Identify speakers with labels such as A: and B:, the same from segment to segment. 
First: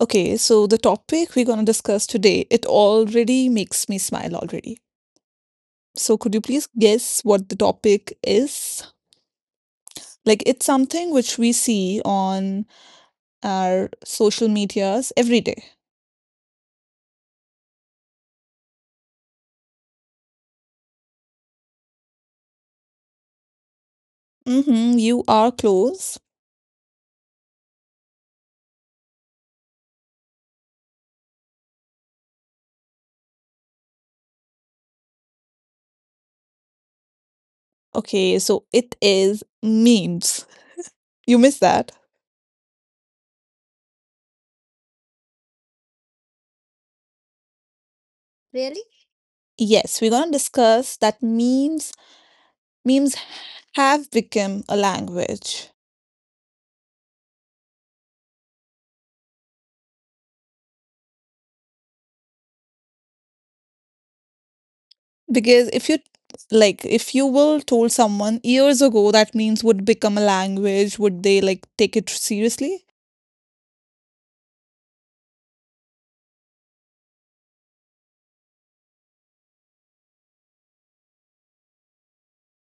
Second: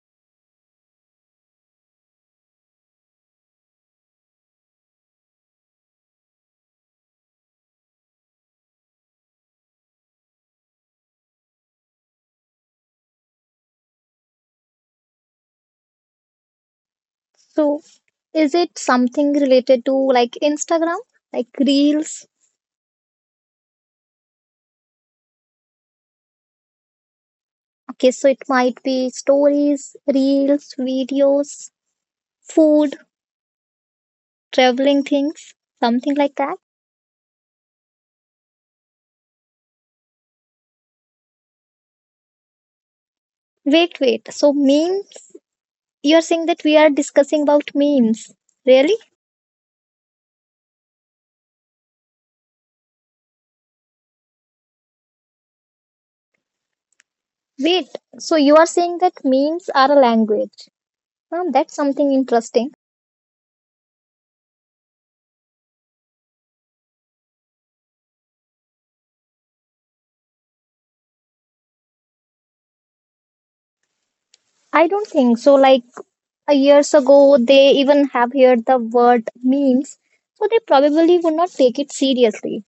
A: Okay, so the topic we're going to discuss today, it already makes me smile already. So could you please guess what the topic is? Like it's something which we see on our social medias every day.
B: So, is it something related to like Instagram, like reels?
A: Mm-hmm, you are close.
B: Okay, so it might be stories, reels, videos, food, traveling things, something like that.
A: Okay, so it is memes. You missed that?
B: Wait. So, memes? You're saying that we are discussing about memes.
A: Really?
B: Really?
A: Yes, we're going to discuss that memes have become a language.
B: Wait. So, you are saying that memes are a language. Huh, that's something interesting.
A: Because if you, like if you will told someone years ago that memes would become a language, would they like take it seriously?
B: I don't think so. Like, a years ago they even have heard the word memes, so they probably would not take it seriously,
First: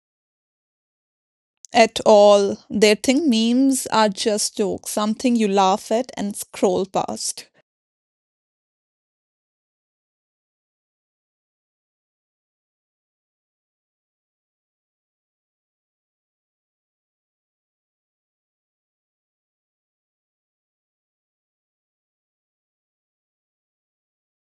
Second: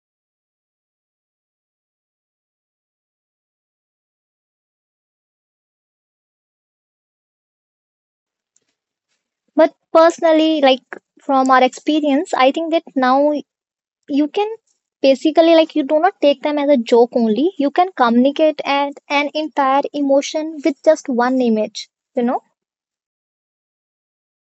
A: At all. They think memes are just jokes, something you laugh at and scroll past.
B: but personally, like from our experience, I think that now you can basically, like you do not take them as a joke only, you can communicate and an entire emotion with just one image, you know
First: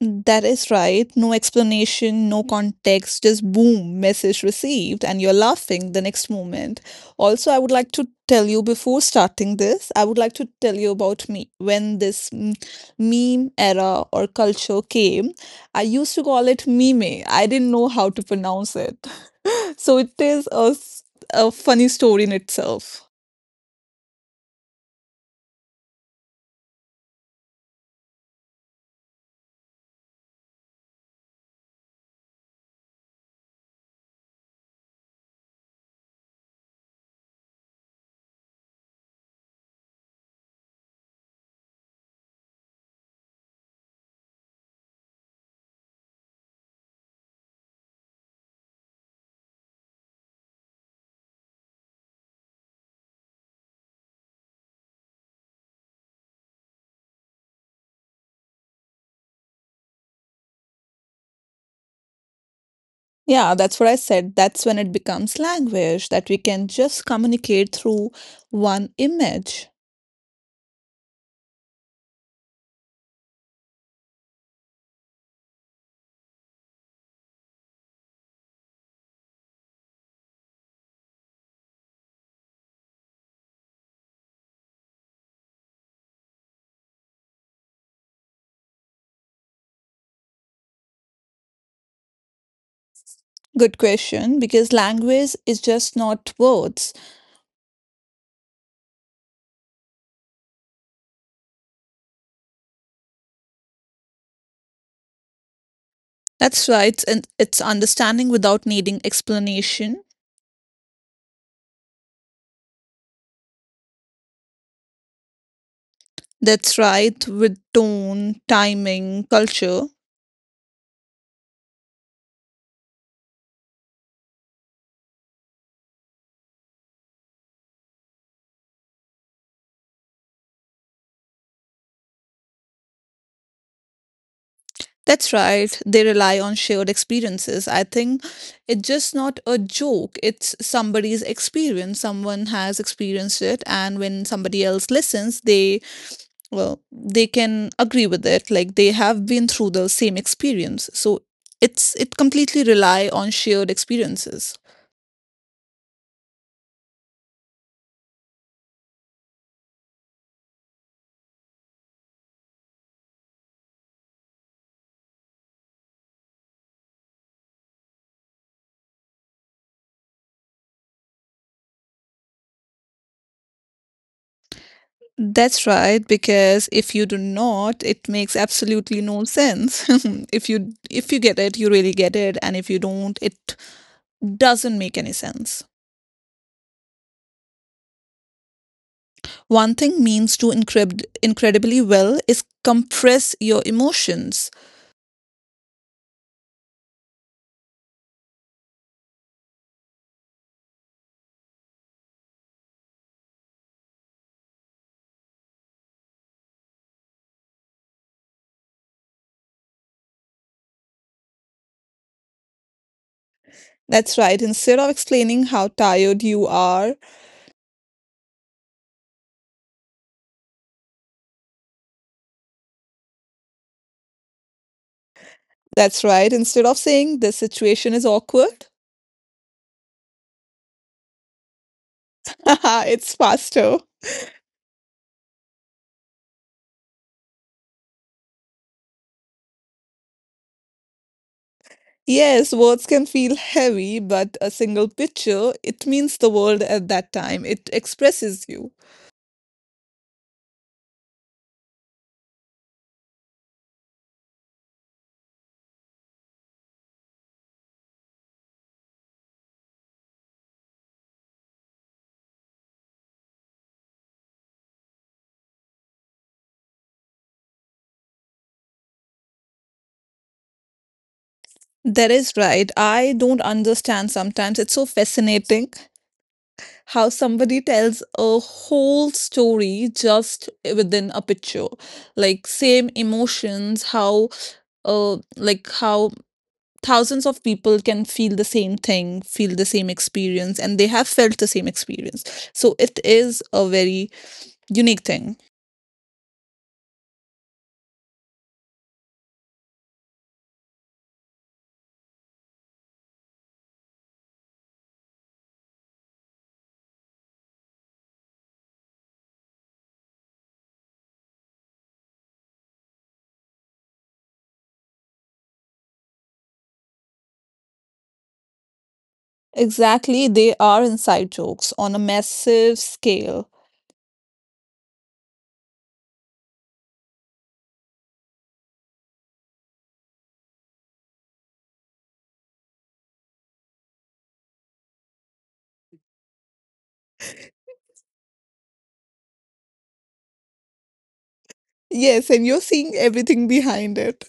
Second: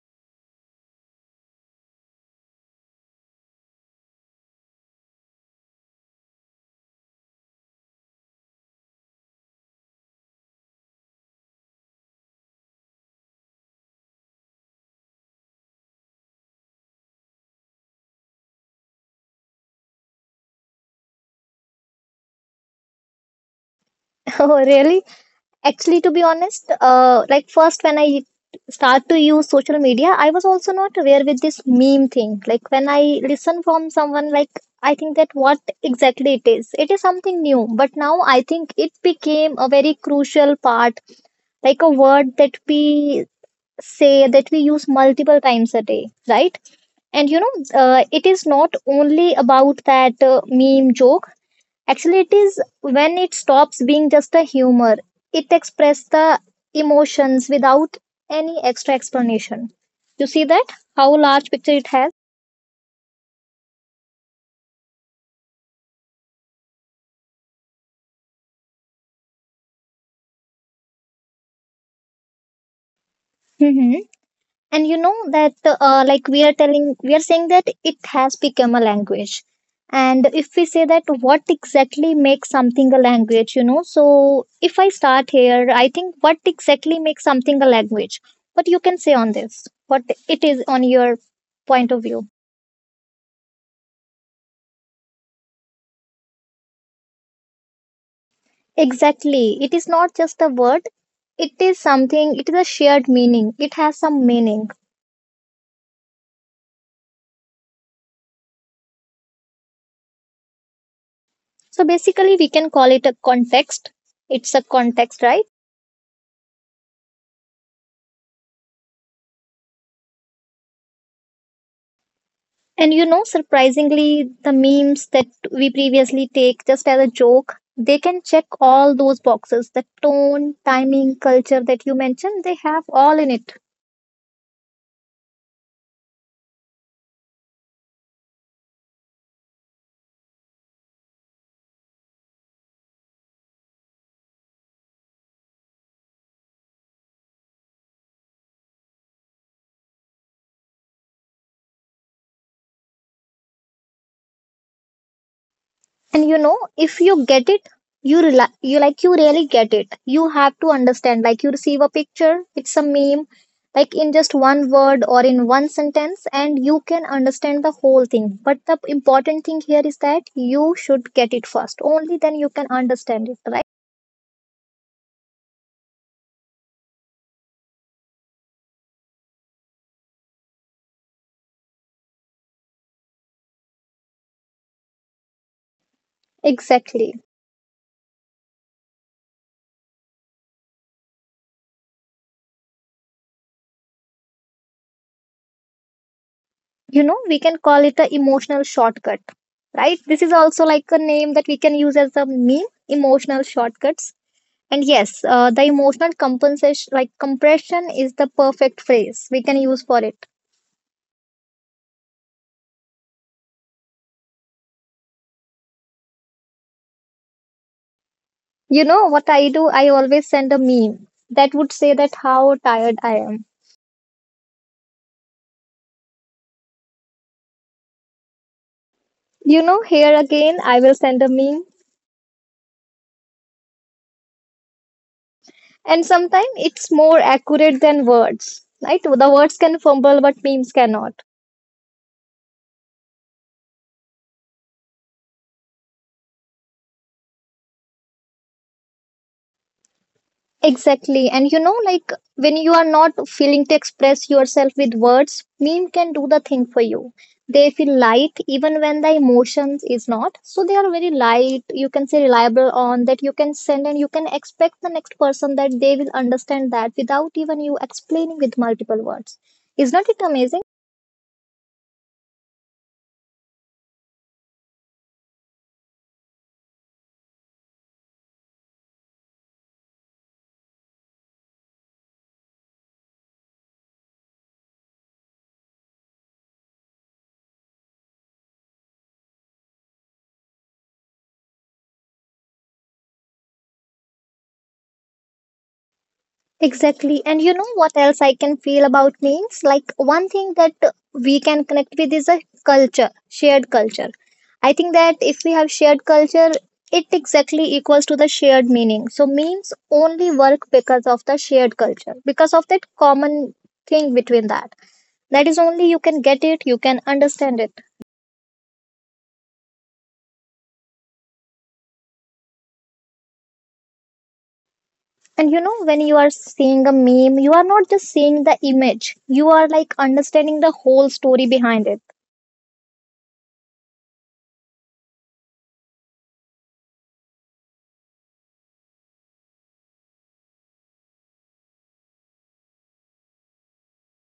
A: That is right. No explanation, no context, just boom, message received, and you're laughing the next moment. Also, I would like to tell you before starting this, I would like to tell you about me. When this meme era or culture came, I used to call it meme. I didn't know how to pronounce it. So it is a funny story in itself.
B: oh really. Actually, to be honest, like first when I start to use social media, I was also not aware with this meme thing. Like when I listen from someone, like I think that what exactly it is. It is something new, but now I think it became a very crucial part, like a word that we say that we use multiple times a day, right? And it is not only about that meme joke. Actually, it is when it stops being just a humor, it expresses the emotions without any extra explanation. You see that? How large picture it has?
A: Yeah, that's what I said. That's when it becomes language that we can just communicate through one image.
B: Hmm. And you know that, like we are telling, we are saying that it has become a language. And if we say that, what exactly makes something a language, you know? So if I start here, I think what exactly makes something a language? What you can say on this? What it is on your point of view?
A: Good question, because language is just not words.
B: Exactly. It is not just a word, it is something, it is a shared meaning. It has some meaning.
A: That's right, and it's understanding without needing explanation.
B: So basically, we can call it a context. It's a context, right?
A: That's right, with tone, timing, culture.
B: And you know, surprisingly, the memes that we previously take just as a joke, they can check all those boxes, the tone, timing, culture that you mentioned, they have all in it.
A: That's right, they rely on shared experiences. I think it's just not a joke, it's somebody's experience. Someone has experienced it, and when somebody else listens, they, well, they can agree with it, like they have been through the same experience. So it completely rely on shared experiences.
B: And you know, if you get it, you you like you really get it, you have to understand, like you receive a picture, it's a meme, like in just one word or in one sentence, and you can understand the whole thing. But the important thing here is that you should get it first, only then you can understand it, right?
A: That's right, because if you do not, it makes absolutely no sense. If you get it, you really get it, and if you don't, it doesn't make any sense.
B: Exactly.
A: One thing means to incredibly well is compress your emotions.
B: You know, we can call it a emotional shortcut, right? This is also like a name that we can use as a meme, emotional shortcuts. And yes, the emotional compensation, like compression, is the perfect phrase we can use for it.
A: That's right, instead of explaining how tired you are.
B: You know what I do? I always send a meme that would say that how tired I am.
A: That's right. Instead of saying this situation is awkward,
B: You know, here again, I will send a meme,
A: it's faster.
B: and sometimes it's more accurate than words. Right? The words can fumble, but memes cannot.
A: Yes, words can feel heavy, but a single picture, it means the world at that time. It expresses you.
B: Exactly. And you know, like when you are not feeling to express yourself with words, meme can do the thing for you. They feel light even when the emotions is not. So they are very light, you can say reliable on that, you can send and you can expect the next person that they will understand that without even you explaining with multiple words. Is not it amazing?
A: That is right. I don't understand sometimes. It's so fascinating how somebody tells a whole story just within a picture. Like same emotions, how thousands of people can feel the same thing, feel the same experience, and they have felt the same experience. So it is a very unique thing.
B: Exactly. And you know what else I can feel about names? Like one thing that we can connect with is a culture, shared culture. I think that if we have shared culture, it exactly equals to the shared meaning. So memes only work because of the shared culture, because of that common thing between that. That is only you can get it, you can understand it.
A: Exactly, they are inside jokes on a massive scale.
B: And you know, when you are seeing a meme, you are not just seeing the image, you are like understanding the whole story behind it.
A: Yes, and you're seeing everything behind it.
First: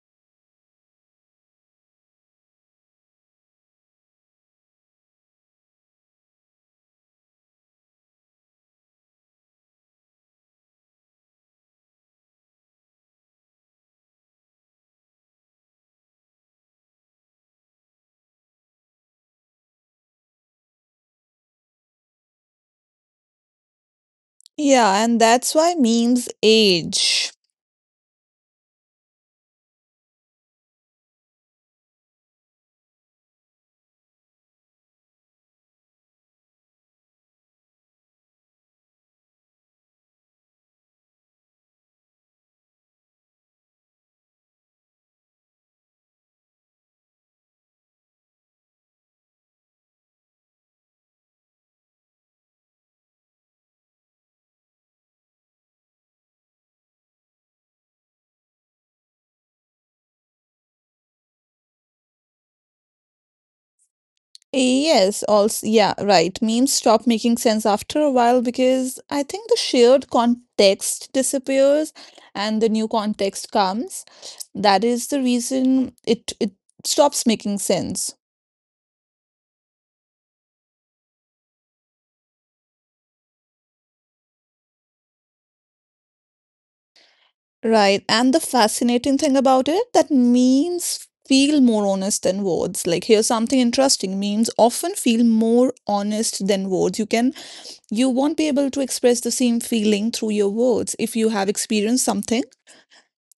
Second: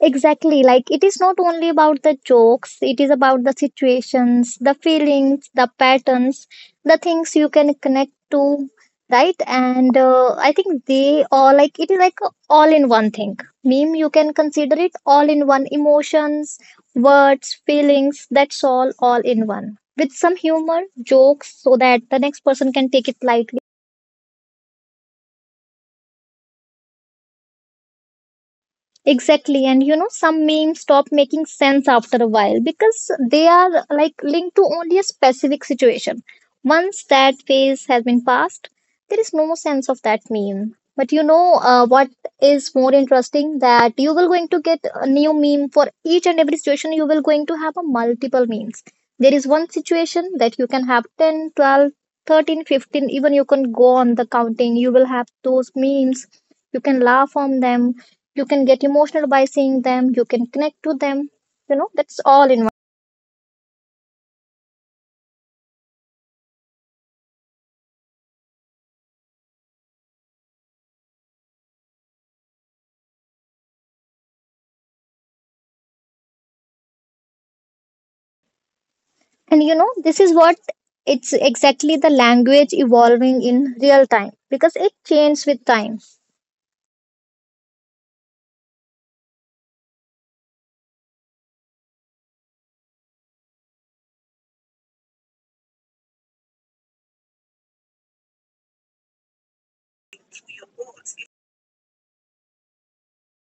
B: Exactly. Like it is not only about the jokes, it is about the situations, the feelings, the patterns, the things you can connect to, right? And I think they all like it is like a all in one thing. Meme, you can consider it all in one emotions, words, feelings, that's all in one. With some humor, jokes, so that the next person can take it lightly.
A: Yeah, and that's why memes age.
B: Exactly. And you know, some memes stop making sense after a while because they are like linked to only a specific situation. Once that phase has been passed, there is no sense of that meme. But you know, what is more interesting, that you will going to get a new meme for each and every situation. You will going to have a multiple memes. There is one situation that you can have 10, 12, 13, 15, even you can go on the counting. You will have those memes. You can laugh on them, you can get emotional by seeing them, you can connect to them, you know, that's all in one.
A: Yes, also, yeah, right. Memes stop making sense after a while because I think the shared context disappears and the new context comes. That is the reason it stops making sense.
B: And you know, this is what, it's exactly the language evolving in real time because it changes with time.
A: Right. And the fascinating thing about it, that memes feel more honest than words. Like here's something interesting. Memes often feel more honest than words. You can, you won't be able to express the same feeling through your words if you have experienced something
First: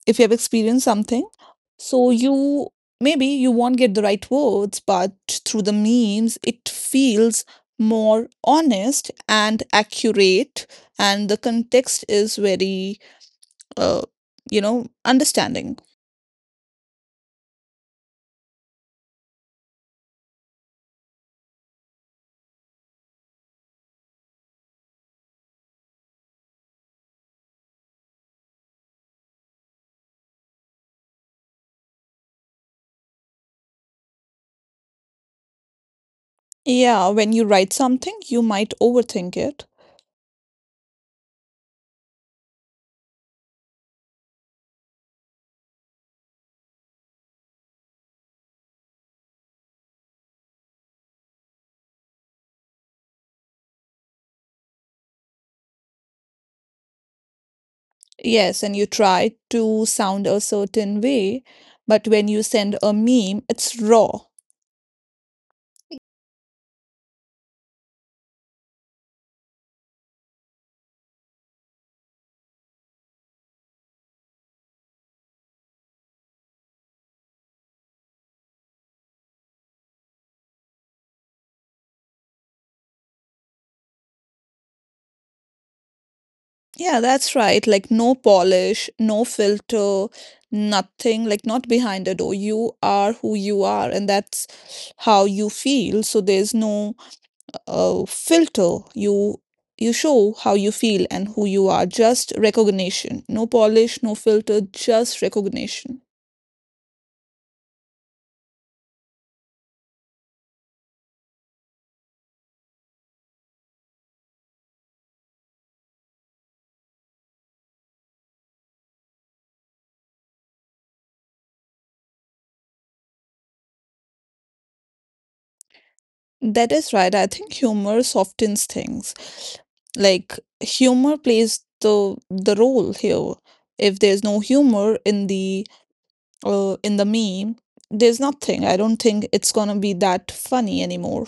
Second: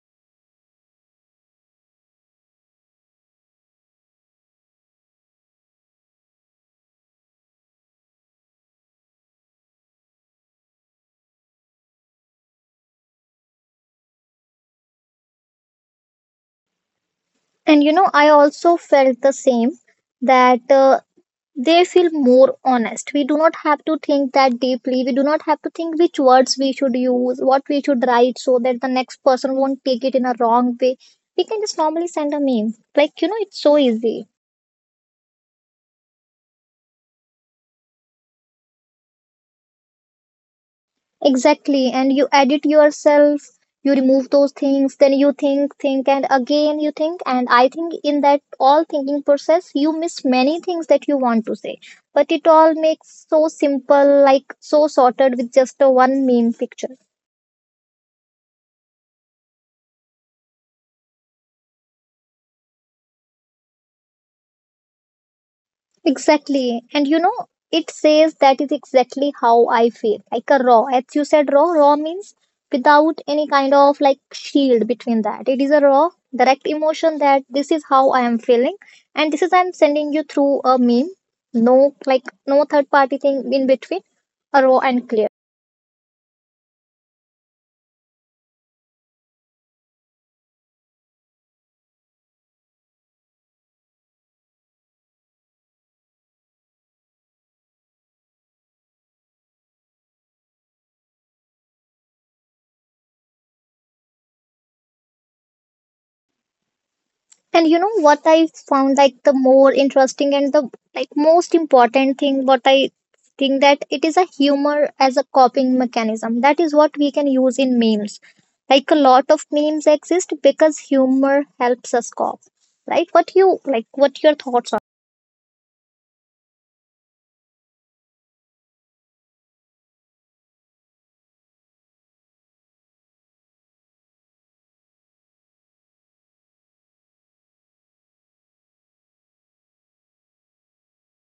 A: if you have experienced something So you, maybe you won't get the right words, but through the memes, it feels more honest and accurate, and the context is very, uh, you know, understanding.
B: And you know, I also felt the same, that they feel more honest. We do not have to think that deeply, we do not have to think which words we should use, what we should write, so that the next person won't take it in a wrong way. We can just normally send a meme, like you know, it's so easy.
A: Yeah, when you write something, you might overthink it.
B: Exactly. And you edit yourself, you remove those things, then you think, and again you think. And I think in that all thinking process, you miss many things that you want to say. But it all makes so simple, like so sorted with just a one main picture.
A: Yes, and you try to sound a certain way, but when you send a meme, it's raw.
B: Exactly. And you know, it says that is exactly how I feel. Like a raw. As you said, raw, raw means without any kind of like shield between that. It is a raw, direct emotion that this is how I am feeling. And this is I'm sending you through a meme. No, like no third party thing in between. A raw and clear.
A: Yeah, that's right. Like no polish, no filter, nothing, like not behind the door. You are who you are, and that's how you feel. So there's no filter. You show how you feel and who you are. Just recognition. No polish, no filter, just recognition.
B: And you know what I found, like the more interesting and the like most important thing what I think, that it is a humor as a coping mechanism. That is what we can use in memes. Like a lot of memes exist because humor helps us cope. Like what you, like what your thoughts are?
A: That is right. I think humor softens things. Like humor plays the role here. If there's no humor in the meme, there's nothing. I don't think it's gonna be that funny anymore.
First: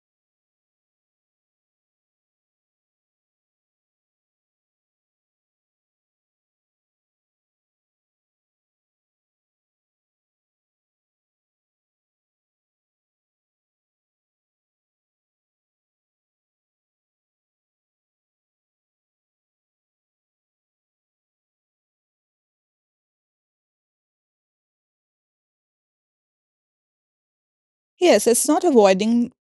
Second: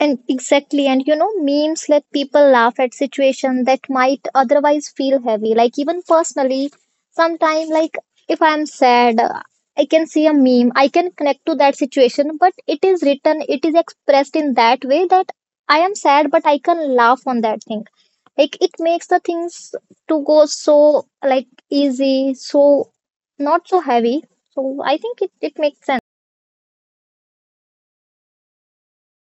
B: And exactly, and you know, memes let people laugh at situations that might otherwise feel heavy. Like even personally, sometimes like if I'm sad, I can see a meme, I can connect to that situation, but it is written, it is expressed in that way that I am sad, but I can laugh on that thing. Like it makes the things to go so like easy, so not so heavy. So I think it makes sense.
A: Yes, it's not avoiding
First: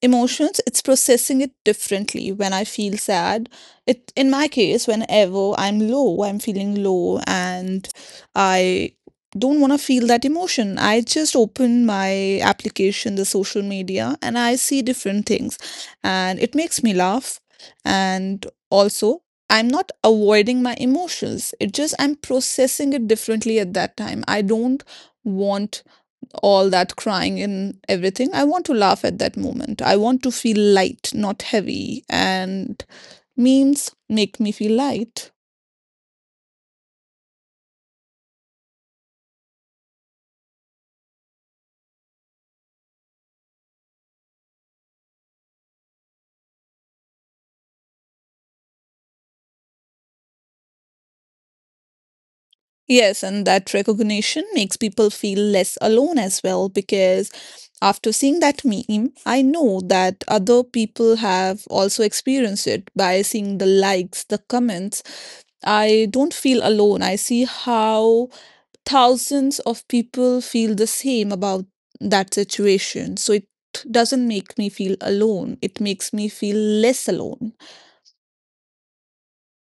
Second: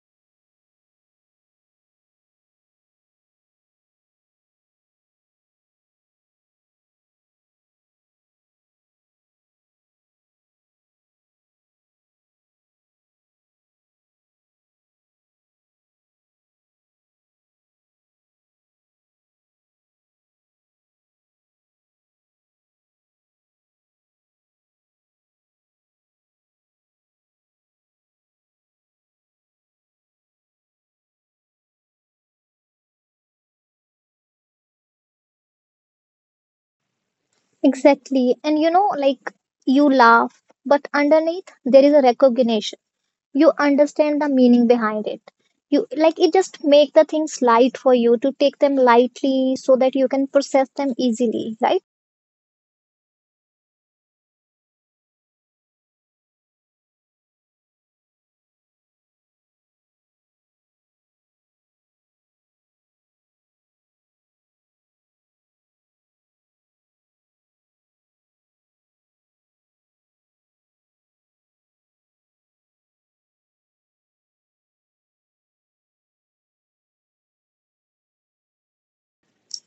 A: emotions, it's processing it differently. When I feel sad, it, in my case, whenever I'm low, I'm feeling low, and I don't want to feel that emotion, I just open my application, the social media, and I see different things, and it makes me laugh. And also, I'm not avoiding my emotions, it just, I'm processing it differently at that time. I don't want all that crying and everything. I want to laugh at that moment. I want to feel light, not heavy. And memes make me feel light.
B: Exactly. And you know, like you laugh, but underneath there is a recognition. You understand the meaning behind it. You like it just make the things light for you to take them lightly so that you can process them easily, right?
A: Yes, and that recognition makes people feel less alone as well, because after seeing that meme, I know that other people have also experienced it by seeing the likes, the comments. I don't feel alone. I see how thousands of people feel the same about that situation. So it doesn't make me feel alone, it makes me feel less alone.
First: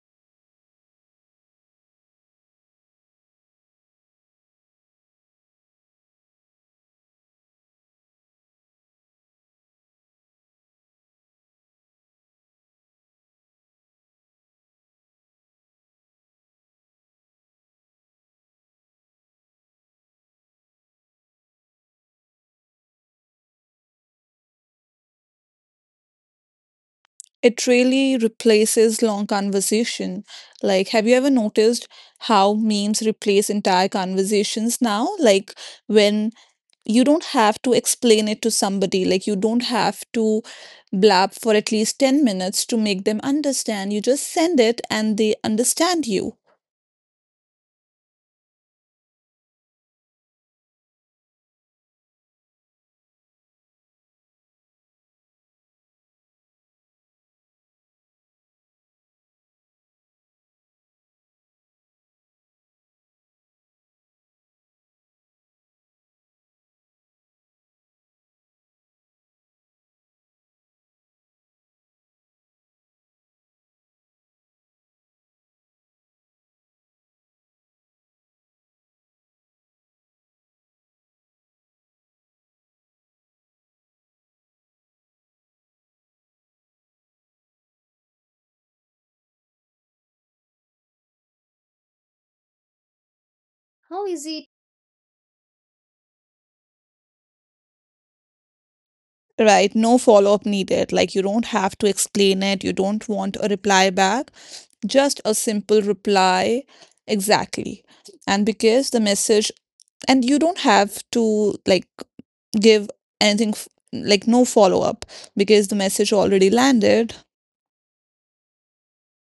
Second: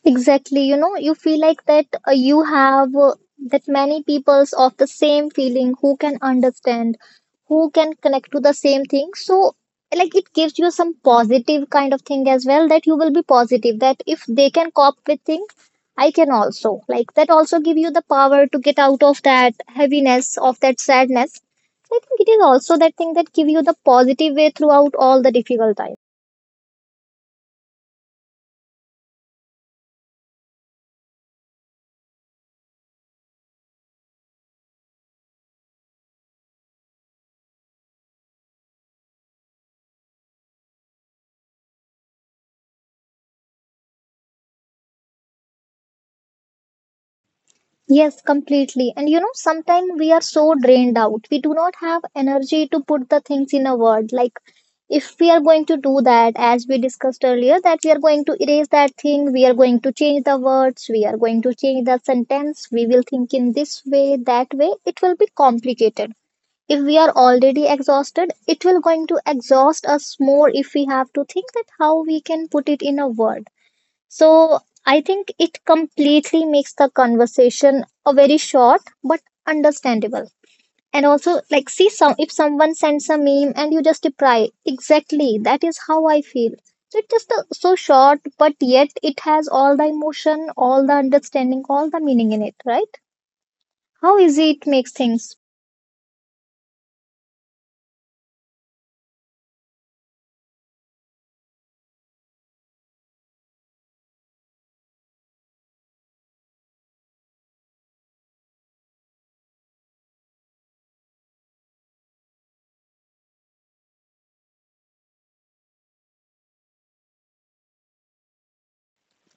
B: Exactly, you know, you feel like that you have that many peoples of the same feeling who can understand, who can connect to the same thing. So, like, it gives you some positive kind of thing as well, that you will be positive that if they can cope with things, I can also. Like, that also give you the power to get out of that heaviness, of that sadness. I think it is also that thing that give you the positive way throughout all the difficult times.
A: It really replaces long conversation. Like, have you ever noticed how memes replace entire conversations now? Like, when you don't have to explain it to somebody, like, you don't have to blab for at least 10 minutes to make them understand. You just send it and they understand you.
B: Yes, completely. And you know, sometimes we are so drained out. We do not have energy to put the things in a word. Like, if we are going to do that, as we discussed earlier, that we are going to erase that thing, we are going to change the words, we are going to change the sentence, we will think in this way, that way, it will be complicated. If we are already exhausted, it will going to exhaust us more if we have to think that how we can put it in a word. So I think it completely makes the conversation a very short but understandable. And also like see some if someone sends a meme and you just reply, exactly that is how I feel. So it's just so short, but yet it has all the emotion, all the understanding, all the meaning in it, right?
A: How
B: How
A: easy.
B: easy it makes things.
A: Right, no follow-up needed. Like you don't have to explain it, you don't want a reply back, just a simple reply. Exactly. And because the message, and you don't have to like give anything, like no follow-up, because the message already landed.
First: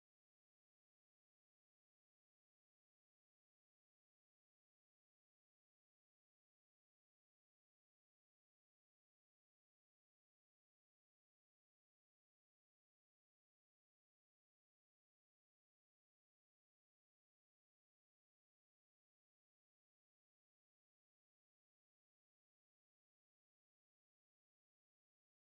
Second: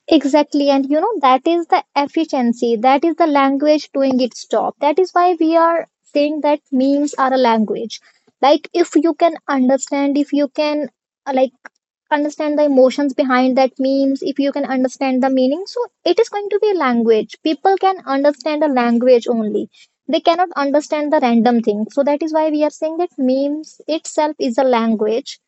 B: Exactly. And you know, that is the efficiency. That is the language doing its job. That is why we are saying that memes are a language. Like, if you can understand, if you can, like, understand the emotions behind that memes, if you can understand the meaning, so it is going to be a language. People can understand a language only. They cannot understand the random thing. So that is why we are saying that memes itself is a language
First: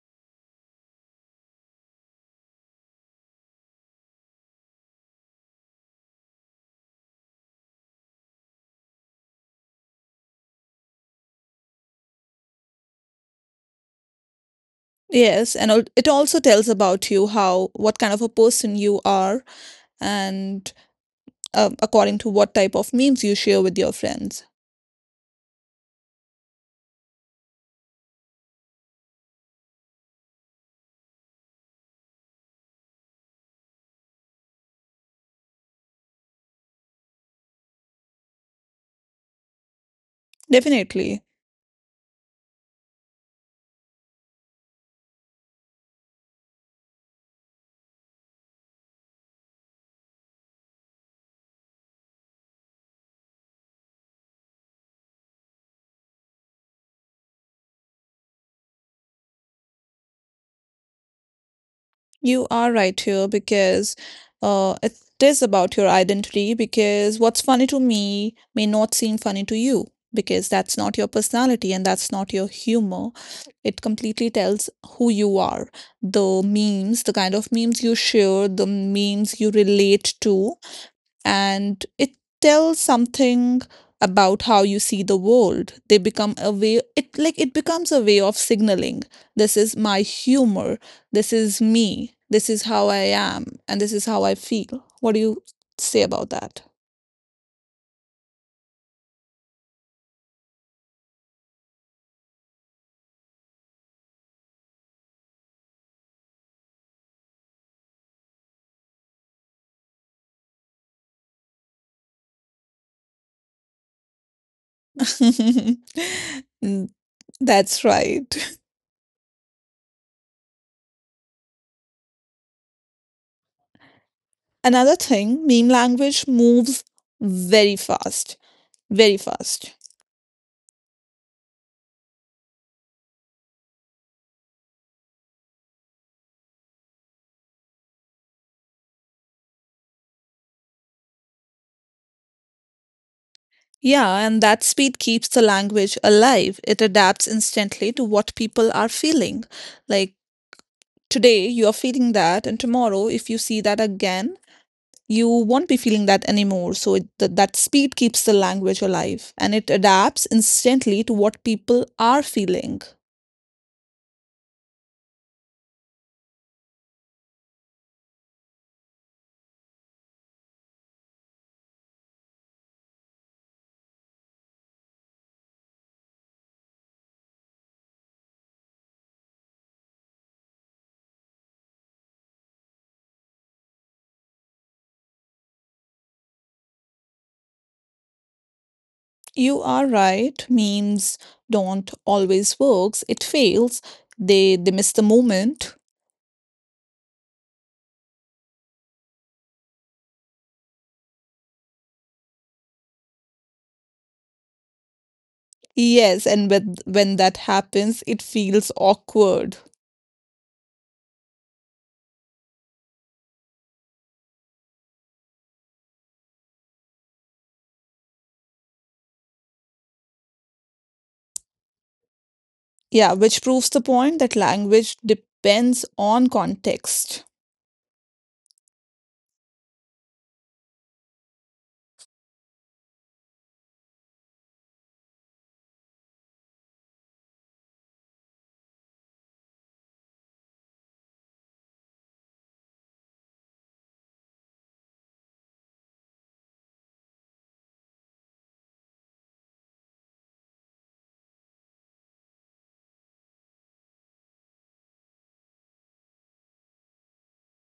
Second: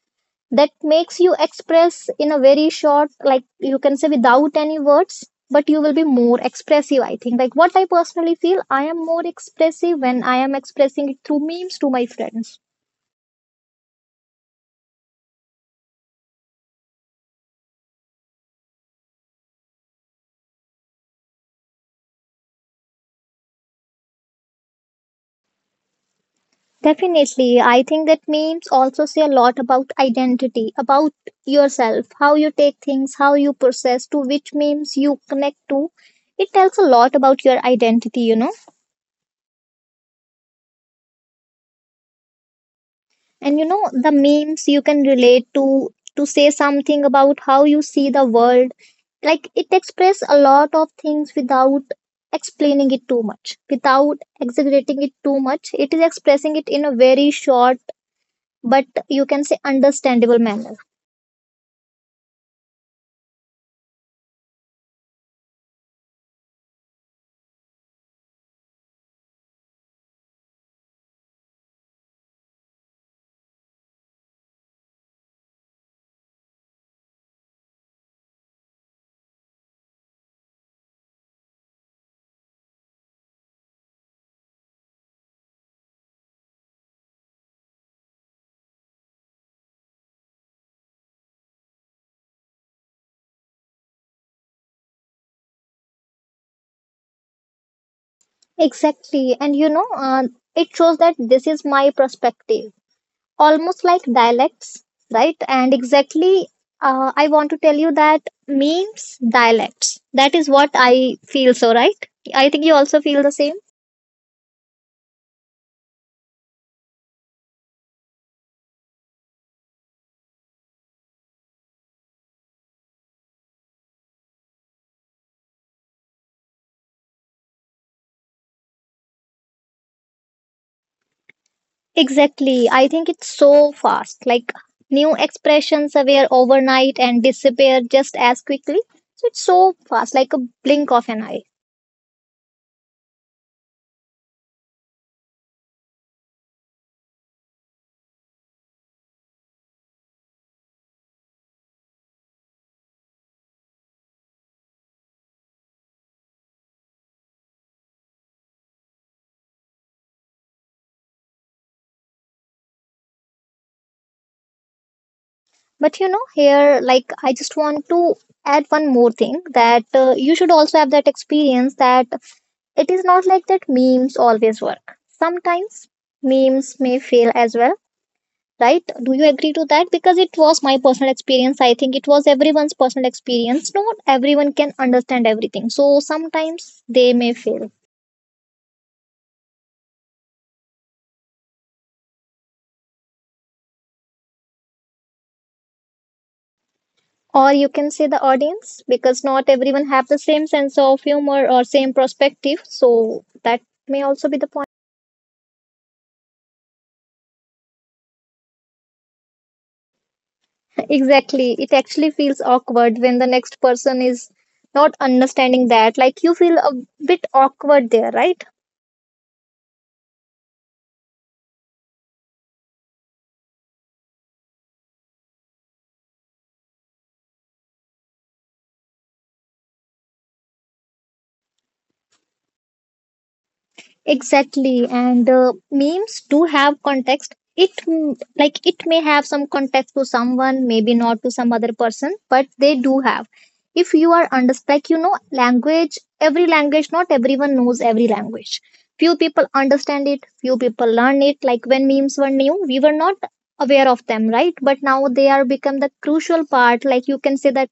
B: that makes you express in a very short, like you can say, without any words, but you will be more expressive. I think, like, what I personally feel, I am more expressive when I am expressing it through memes to my friends.
A: Yes, and it also tells about you how, what kind of a person you are, and according to what type of memes you share with your friends.
B: Definitely, I think that memes also say a lot about identity, about yourself, how you take things, how you process, to which memes you connect to. It tells a lot about your identity, you know.
A: Definitely.
B: And you know, the memes you can relate to say something about how you see the world. Like, it express a lot of things without explaining it too much, without exaggerating it too much. It is expressing it in a very short but, you can say, understandable manner.
A: You are right here because it is about your identity. Because what's funny to me may not seem funny to you, because that's not your personality and that's not your humor. It completely tells who you are. The memes, the kind of memes you share, the memes you relate to, and it tells something about how you see the world. They become a way, it like it becomes a way of signaling, this is my humor, this is me, this is how I am, and this is how I feel. What do you say about that?
B: Exactly, and it shows that this is my perspective, almost like dialects, right? And exactly, I want to tell you that memes dialects. That is what I feel so, right? I think you also feel the same.
A: Mm. That's right. Another thing, meme language moves very fast, very fast.
B: Exactly. I think it's so fast. Like, new expressions appear overnight and disappear just as quickly. So it's so fast, like a blink of an eye.
A: Yeah, and that speed keeps the language alive. It adapts instantly to what people are feeling. Like today, you are feeling that, and tomorrow, if you see that again, you won't be feeling that anymore. So it, that speed keeps the language alive and it adapts instantly to what people are feeling.
B: But you know, here, like, I just want to add one more thing, that you should also have that experience that it is not like that memes always work. Sometimes memes may fail as well, right? Do you agree to that? Because it was my personal experience. I think it was everyone's personal experience. Not everyone can understand everything. So sometimes they may fail.
A: You are right. Memes don't always works. It fails. They miss the moment.
B: Or you can say the audience, because not everyone have the same sense of humor or same perspective. So that may also be the point.
A: Yes, and with, when that happens, it feels awkward.
B: Exactly. It actually feels awkward when the next person is not understanding that. Like, you feel a bit awkward there, right?
A: Yeah, which proves the point that language depends on context.
B: Exactly, and memes do have context. Like, it may have some context to someone, maybe not to some other person, but they do have. If you are under, like, you know, language, every language, not everyone knows every language. Few people understand it, few people learn it. Like, when memes were new, we were not aware of them, right? But now they are become the crucial part. Like, you can say that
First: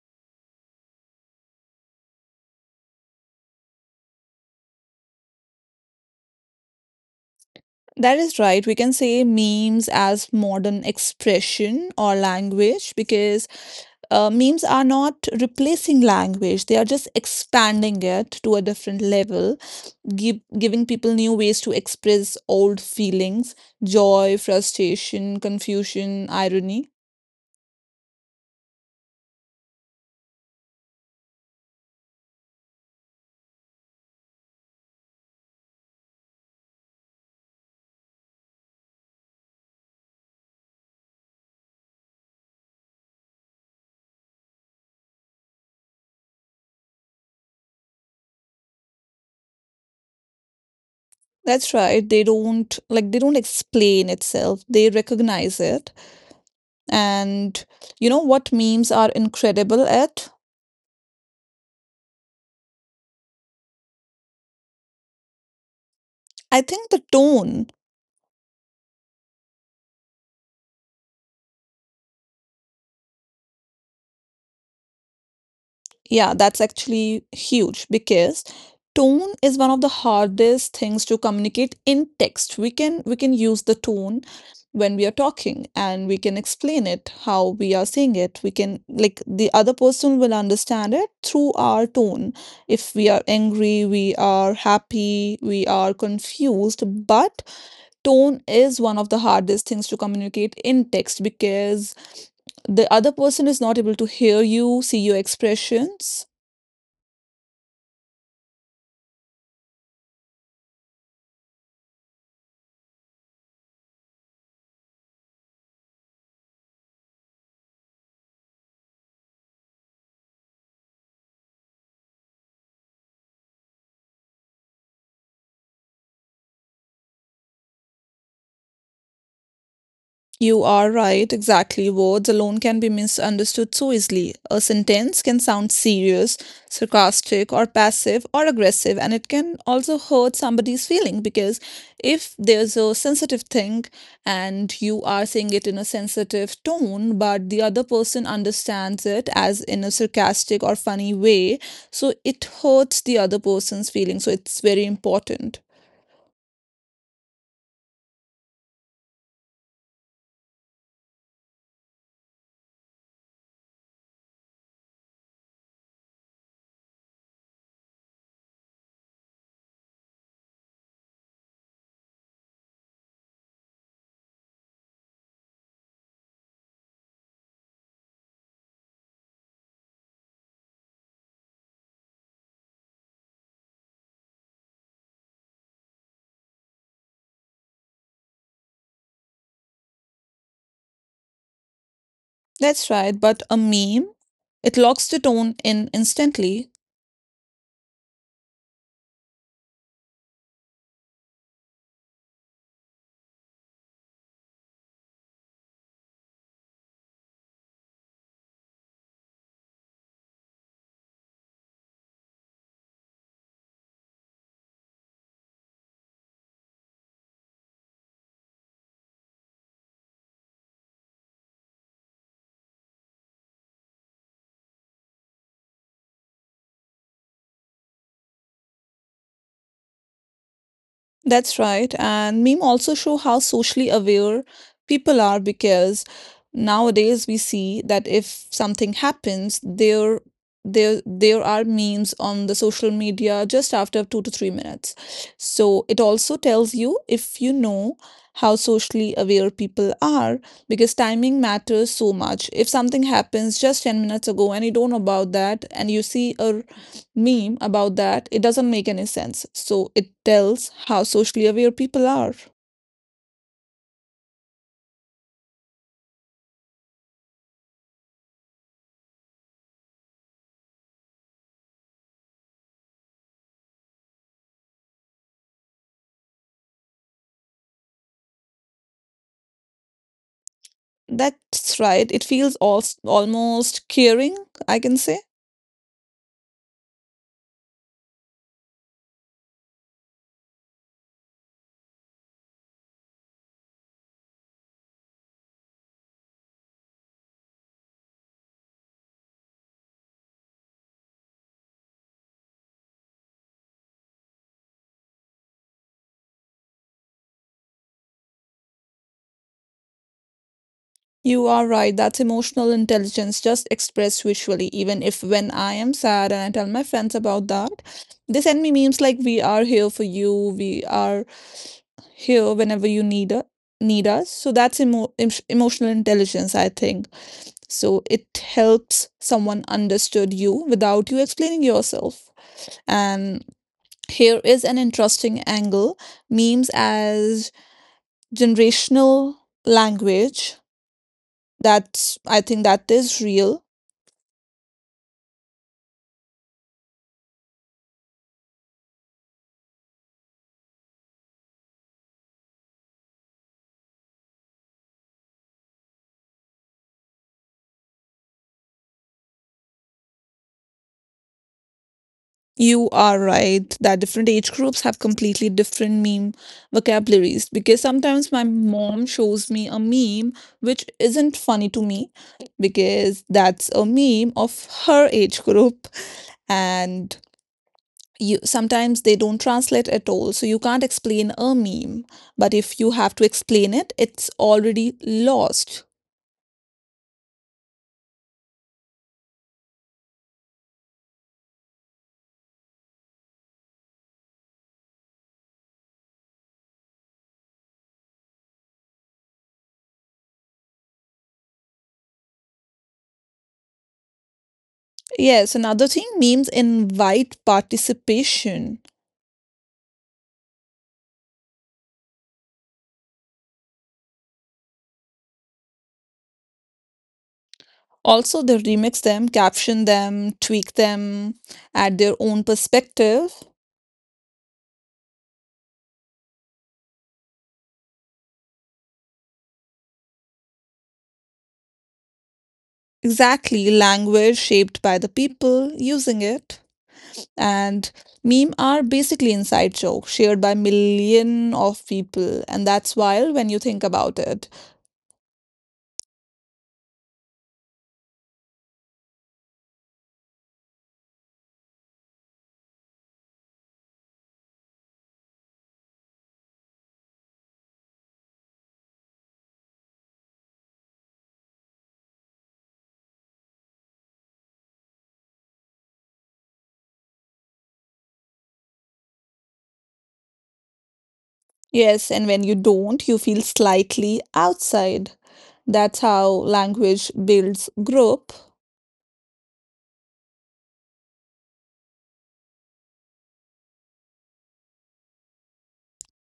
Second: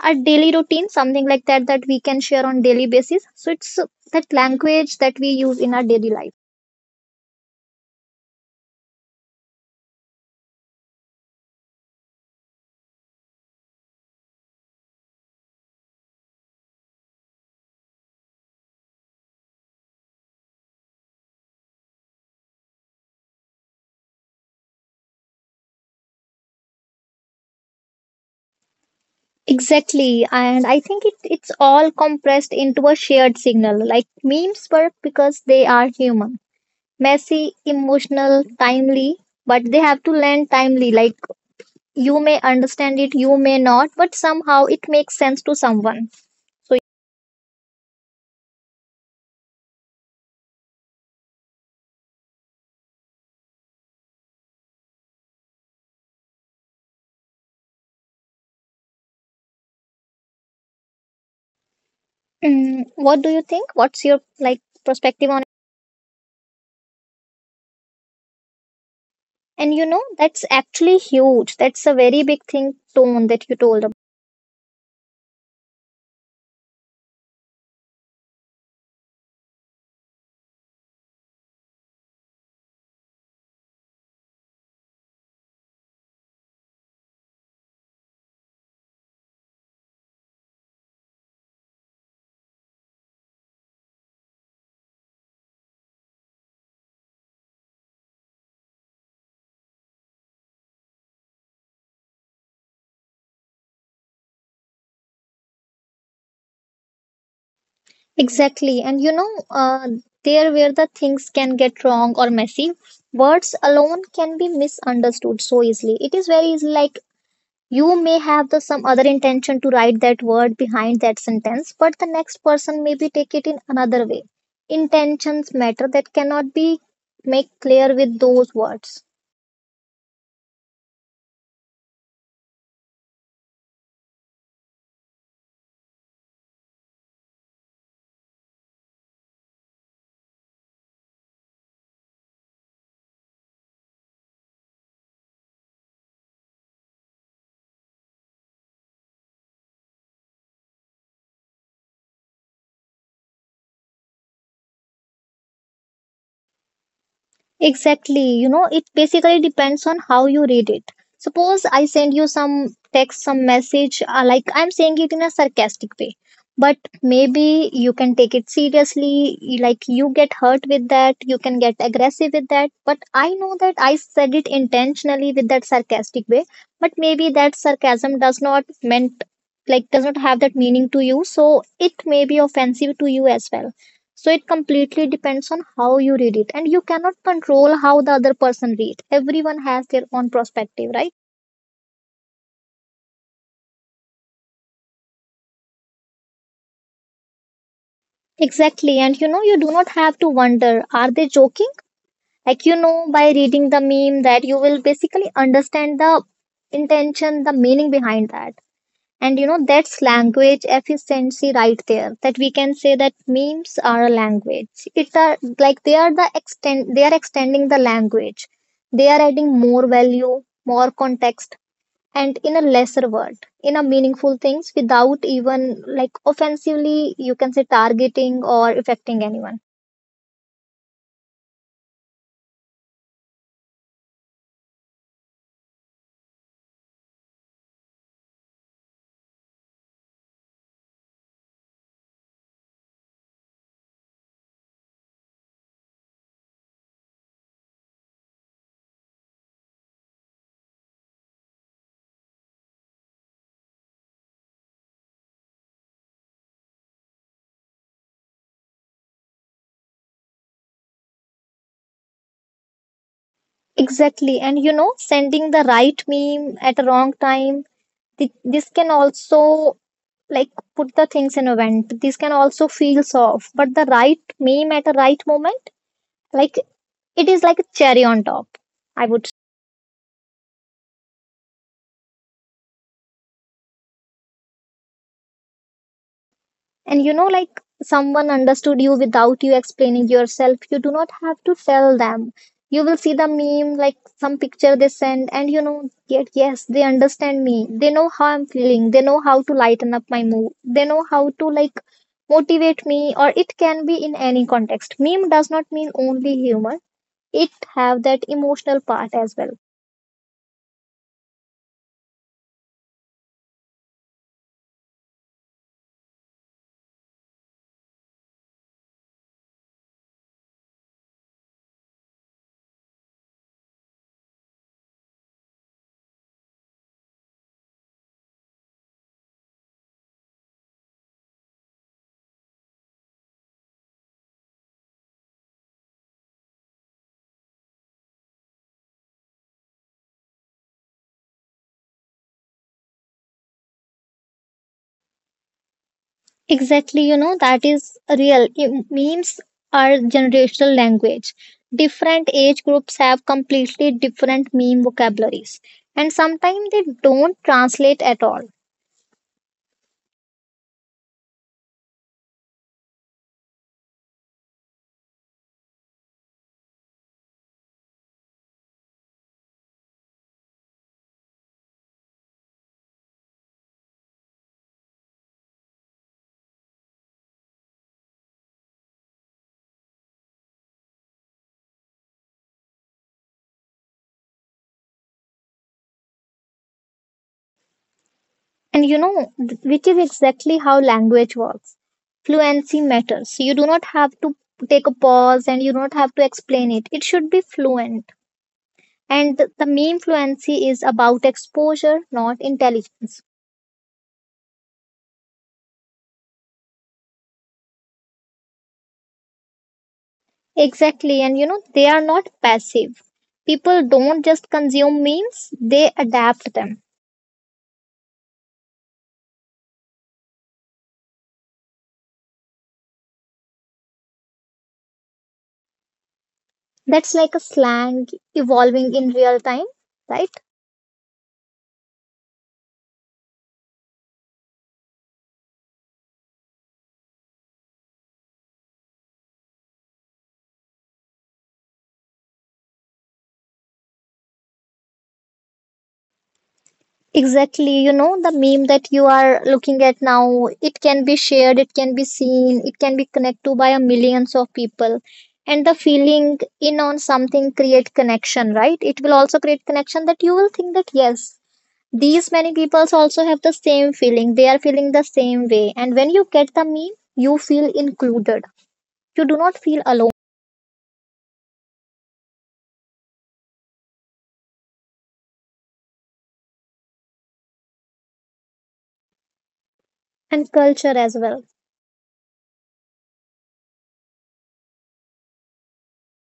B: our daily routine, something like that, that we can share on daily basis. So it's that language that we use in our daily life.
A: That is right. We can say memes as modern expression or language because memes are not replacing language, they are just expanding it to a different level, giving people new ways to express old feelings, joy, frustration, confusion, irony.
B: Exactly. And I think it's all compressed into a shared signal. Like, memes work because they are human. Messy, emotional, timely, but they have to land timely. Like, you may understand it, you may not, but somehow it makes sense to someone.
A: That's right. They don't like they don't explain itself. They recognize it. And you know what memes are incredible at?
B: Mm, what do you think? What's your, like, perspective on it?
A: I think the tone.
B: And you know, that's actually huge. That's a very big thing, tone, that you told.
A: Yeah, that's actually huge because tone is one of the hardest things to communicate in text. We can use the tone when we are talking and we can explain it how we are saying it. We can, like, the other person will understand it through our tone. If we are angry, we are happy, we are confused, but tone is one of the hardest things to communicate in text, because the other person is not able to hear you, see your expressions.
B: Exactly. And there where the things can get wrong or messy, words alone can be misunderstood so easily. It is very easy, like, you may have the some other intention to write that word behind that sentence, but the next person maybe take it in another way. Intentions matter that cannot be make clear with those words.
A: You are right, exactly. Words alone can be misunderstood so easily. A sentence can sound serious, sarcastic, or passive or aggressive, and it can also hurt somebody's feeling, because if there's a sensitive thing and you are saying it in a sensitive tone, but the other person understands it as in a sarcastic or funny way, so it hurts the other person's feelings. So it's very important.
B: Exactly. You know, it basically depends on how you read it. Suppose I send you some text, some message, like, I'm saying it in a sarcastic way, but maybe you can take it seriously. Like, you get hurt with that, you can get aggressive with that. But I know that I said it intentionally with that sarcastic way, but maybe that sarcasm does not meant, like, does not have that meaning to you, so it may be offensive to you as well. So it completely depends on how you read it, and you cannot control how the other person reads. Everyone has their own perspective, right?
A: That's right, but a meme, it locks the tone in instantly.
B: Exactly, and you know, you do not have to wonder, are they joking? Like, you know, by reading the meme, that you will basically understand the intention, the meaning behind that. And you know, that's language efficiency right there, that we can say that memes are a language. It are, like, they are the extend, they are extending the language. They are adding more value, more context, and in a lesser word, in a meaningful things, without even, like, offensively, you can say, targeting or affecting anyone.
A: That's right, and meme also show how socially aware people are, because nowadays we see that if something happens, there are memes on the social media just after 2 to 3 minutes. So it also tells you, if you know, how socially aware people are, because timing matters so much. If something happens just 10 minutes ago and you don't know about that and you see a meme about that, it doesn't make any sense. So it tells how socially aware people are.
B: Exactly, and you know, sending the right meme at the wrong time, this can also, like, put the things in a vent, this can also feel soft. But the right meme at the right moment, like, it is like a cherry on top, I would.
A: That's right. It feels almost caring, I can say.
B: And you know, like, someone understood you without you explaining yourself. You do not have to tell them. You will see the meme, like some picture they send, and you know, yet, yes, they understand me. They know how I'm feeling. They know how to lighten up my mood. They know how to, like, motivate me, or it can be in any context. Meme does not mean only humor, it have that emotional part as well.
A: You are right, that's emotional intelligence just expressed visually. Even if, when I am sad and I tell my friends about that, they send me memes like, we are here for you, we are here whenever you need us. So that's emotional intelligence, I think. So it helps someone understood you without you explaining yourself. And. Here is an interesting angle, memes as generational language. That's, I think, that is real.
B: Exactly, you know, that is real. Memes are generational language. Different age groups have completely different meme vocabularies, and sometimes they don't translate at all.
A: You are right that different age groups have completely different meme vocabularies, because sometimes my mom shows me a meme which isn't funny to me, because that's a meme of her age group. And you, sometimes they don't translate at all, so you can't explain a meme, but if you have to explain it, it's already lost.
B: And you know, which is exactly how language works. Fluency matters. You do not have to take a pause and you don't have to explain it. It should be fluent. And the meme fluency is about exposure, not intelligence.
A: Yes, another thing, memes invite participation.
B: Exactly. And you know, they are not passive. People don't just consume memes, they adapt them.
A: Also, they remix them, caption them, tweak them, add their own perspective.
B: That's like a slang evolving in real time, right?
A: Exactly, language shaped by the people using it. And meme are basically inside jokes shared by million of people, and that's wild when you think about it.
B: Exactly. You know, the meme that you are looking at now, it can be shared, it can be seen, it can be connected to by a millions of people. And the feeling in on something create connection, right? It will also create connection, that you will think that yes, these many peoples also have the same feeling. They are feeling the same way. And when you get the meme, you feel included. You do not feel alone.
A: Yes, and when you don't, you feel slightly outside. That's how language builds group.
B: And culture as well.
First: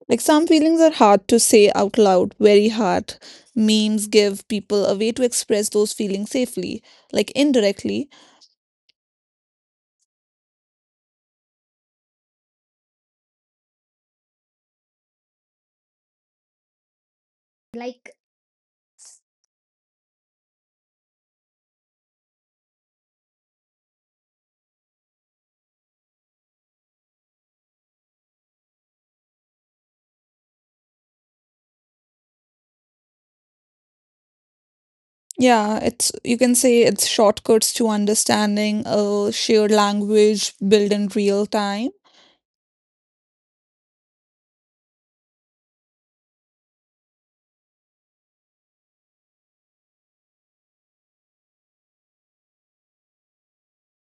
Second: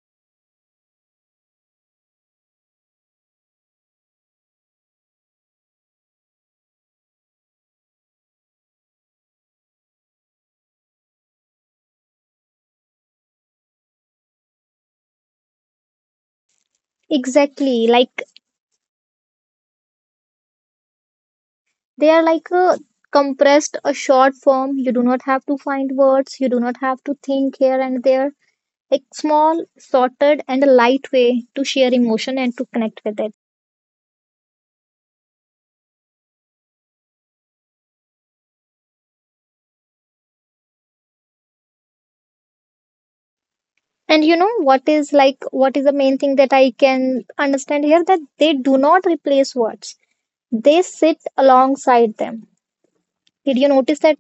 A: Like some feelings are hard to say out loud, very hard. Memes give people a way to express those feelings safely, like indirectly.
B: Exactly.
A: Like,
B: Like, they are like a compressed, a short form. You do not have to find words. You do not have to think here and there. A small, sorted, and a light way to share emotion and to connect with it.
A: yeah, it's, you can say it's shortcuts to understanding, a shared language built in real time.
B: And you know, what is, like, what is the main thing that I can understand here, that they do not replace words, they sit alongside them. Did you notice that?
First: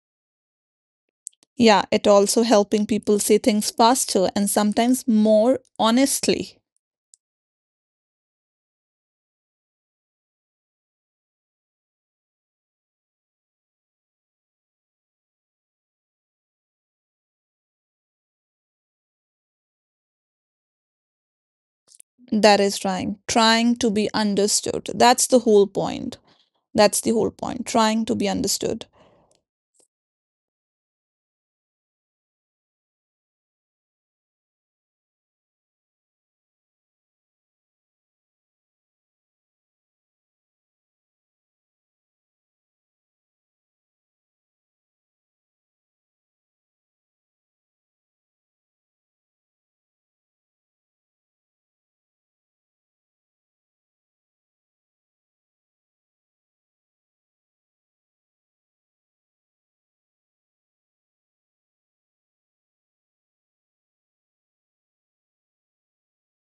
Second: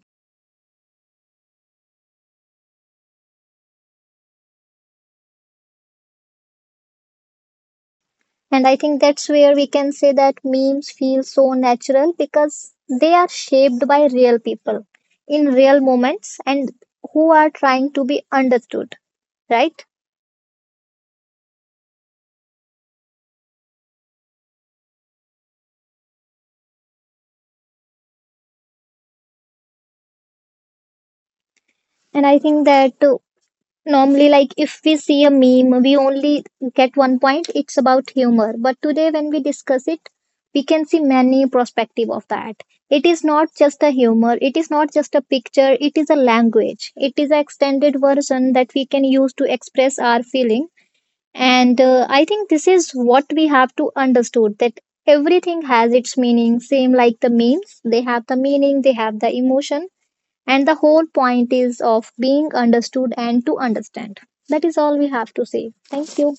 A: Yeah, it also helping people say things faster and sometimes more honestly.
B: And I think that's where we can say that memes feel so natural, because they are shaped by real people in real moments, and who are trying to be understood, right?
A: That is trying to be understood, that's the whole point. That's the whole point, trying to be understood.
B: And I think that normally, like, if we see a meme, we only get one point. It's about humor. But today, when we discuss it, we can see many perspective of that. It is not just a humor. It is not just a picture. It is a language. It is an extended version that we can use to express our feeling. And I think this is what we have to understood, that everything has its meaning. Same like the memes, they have the meaning. They have the emotion, and the whole point is of being understood and to understand. That is all we have to say. Thank you.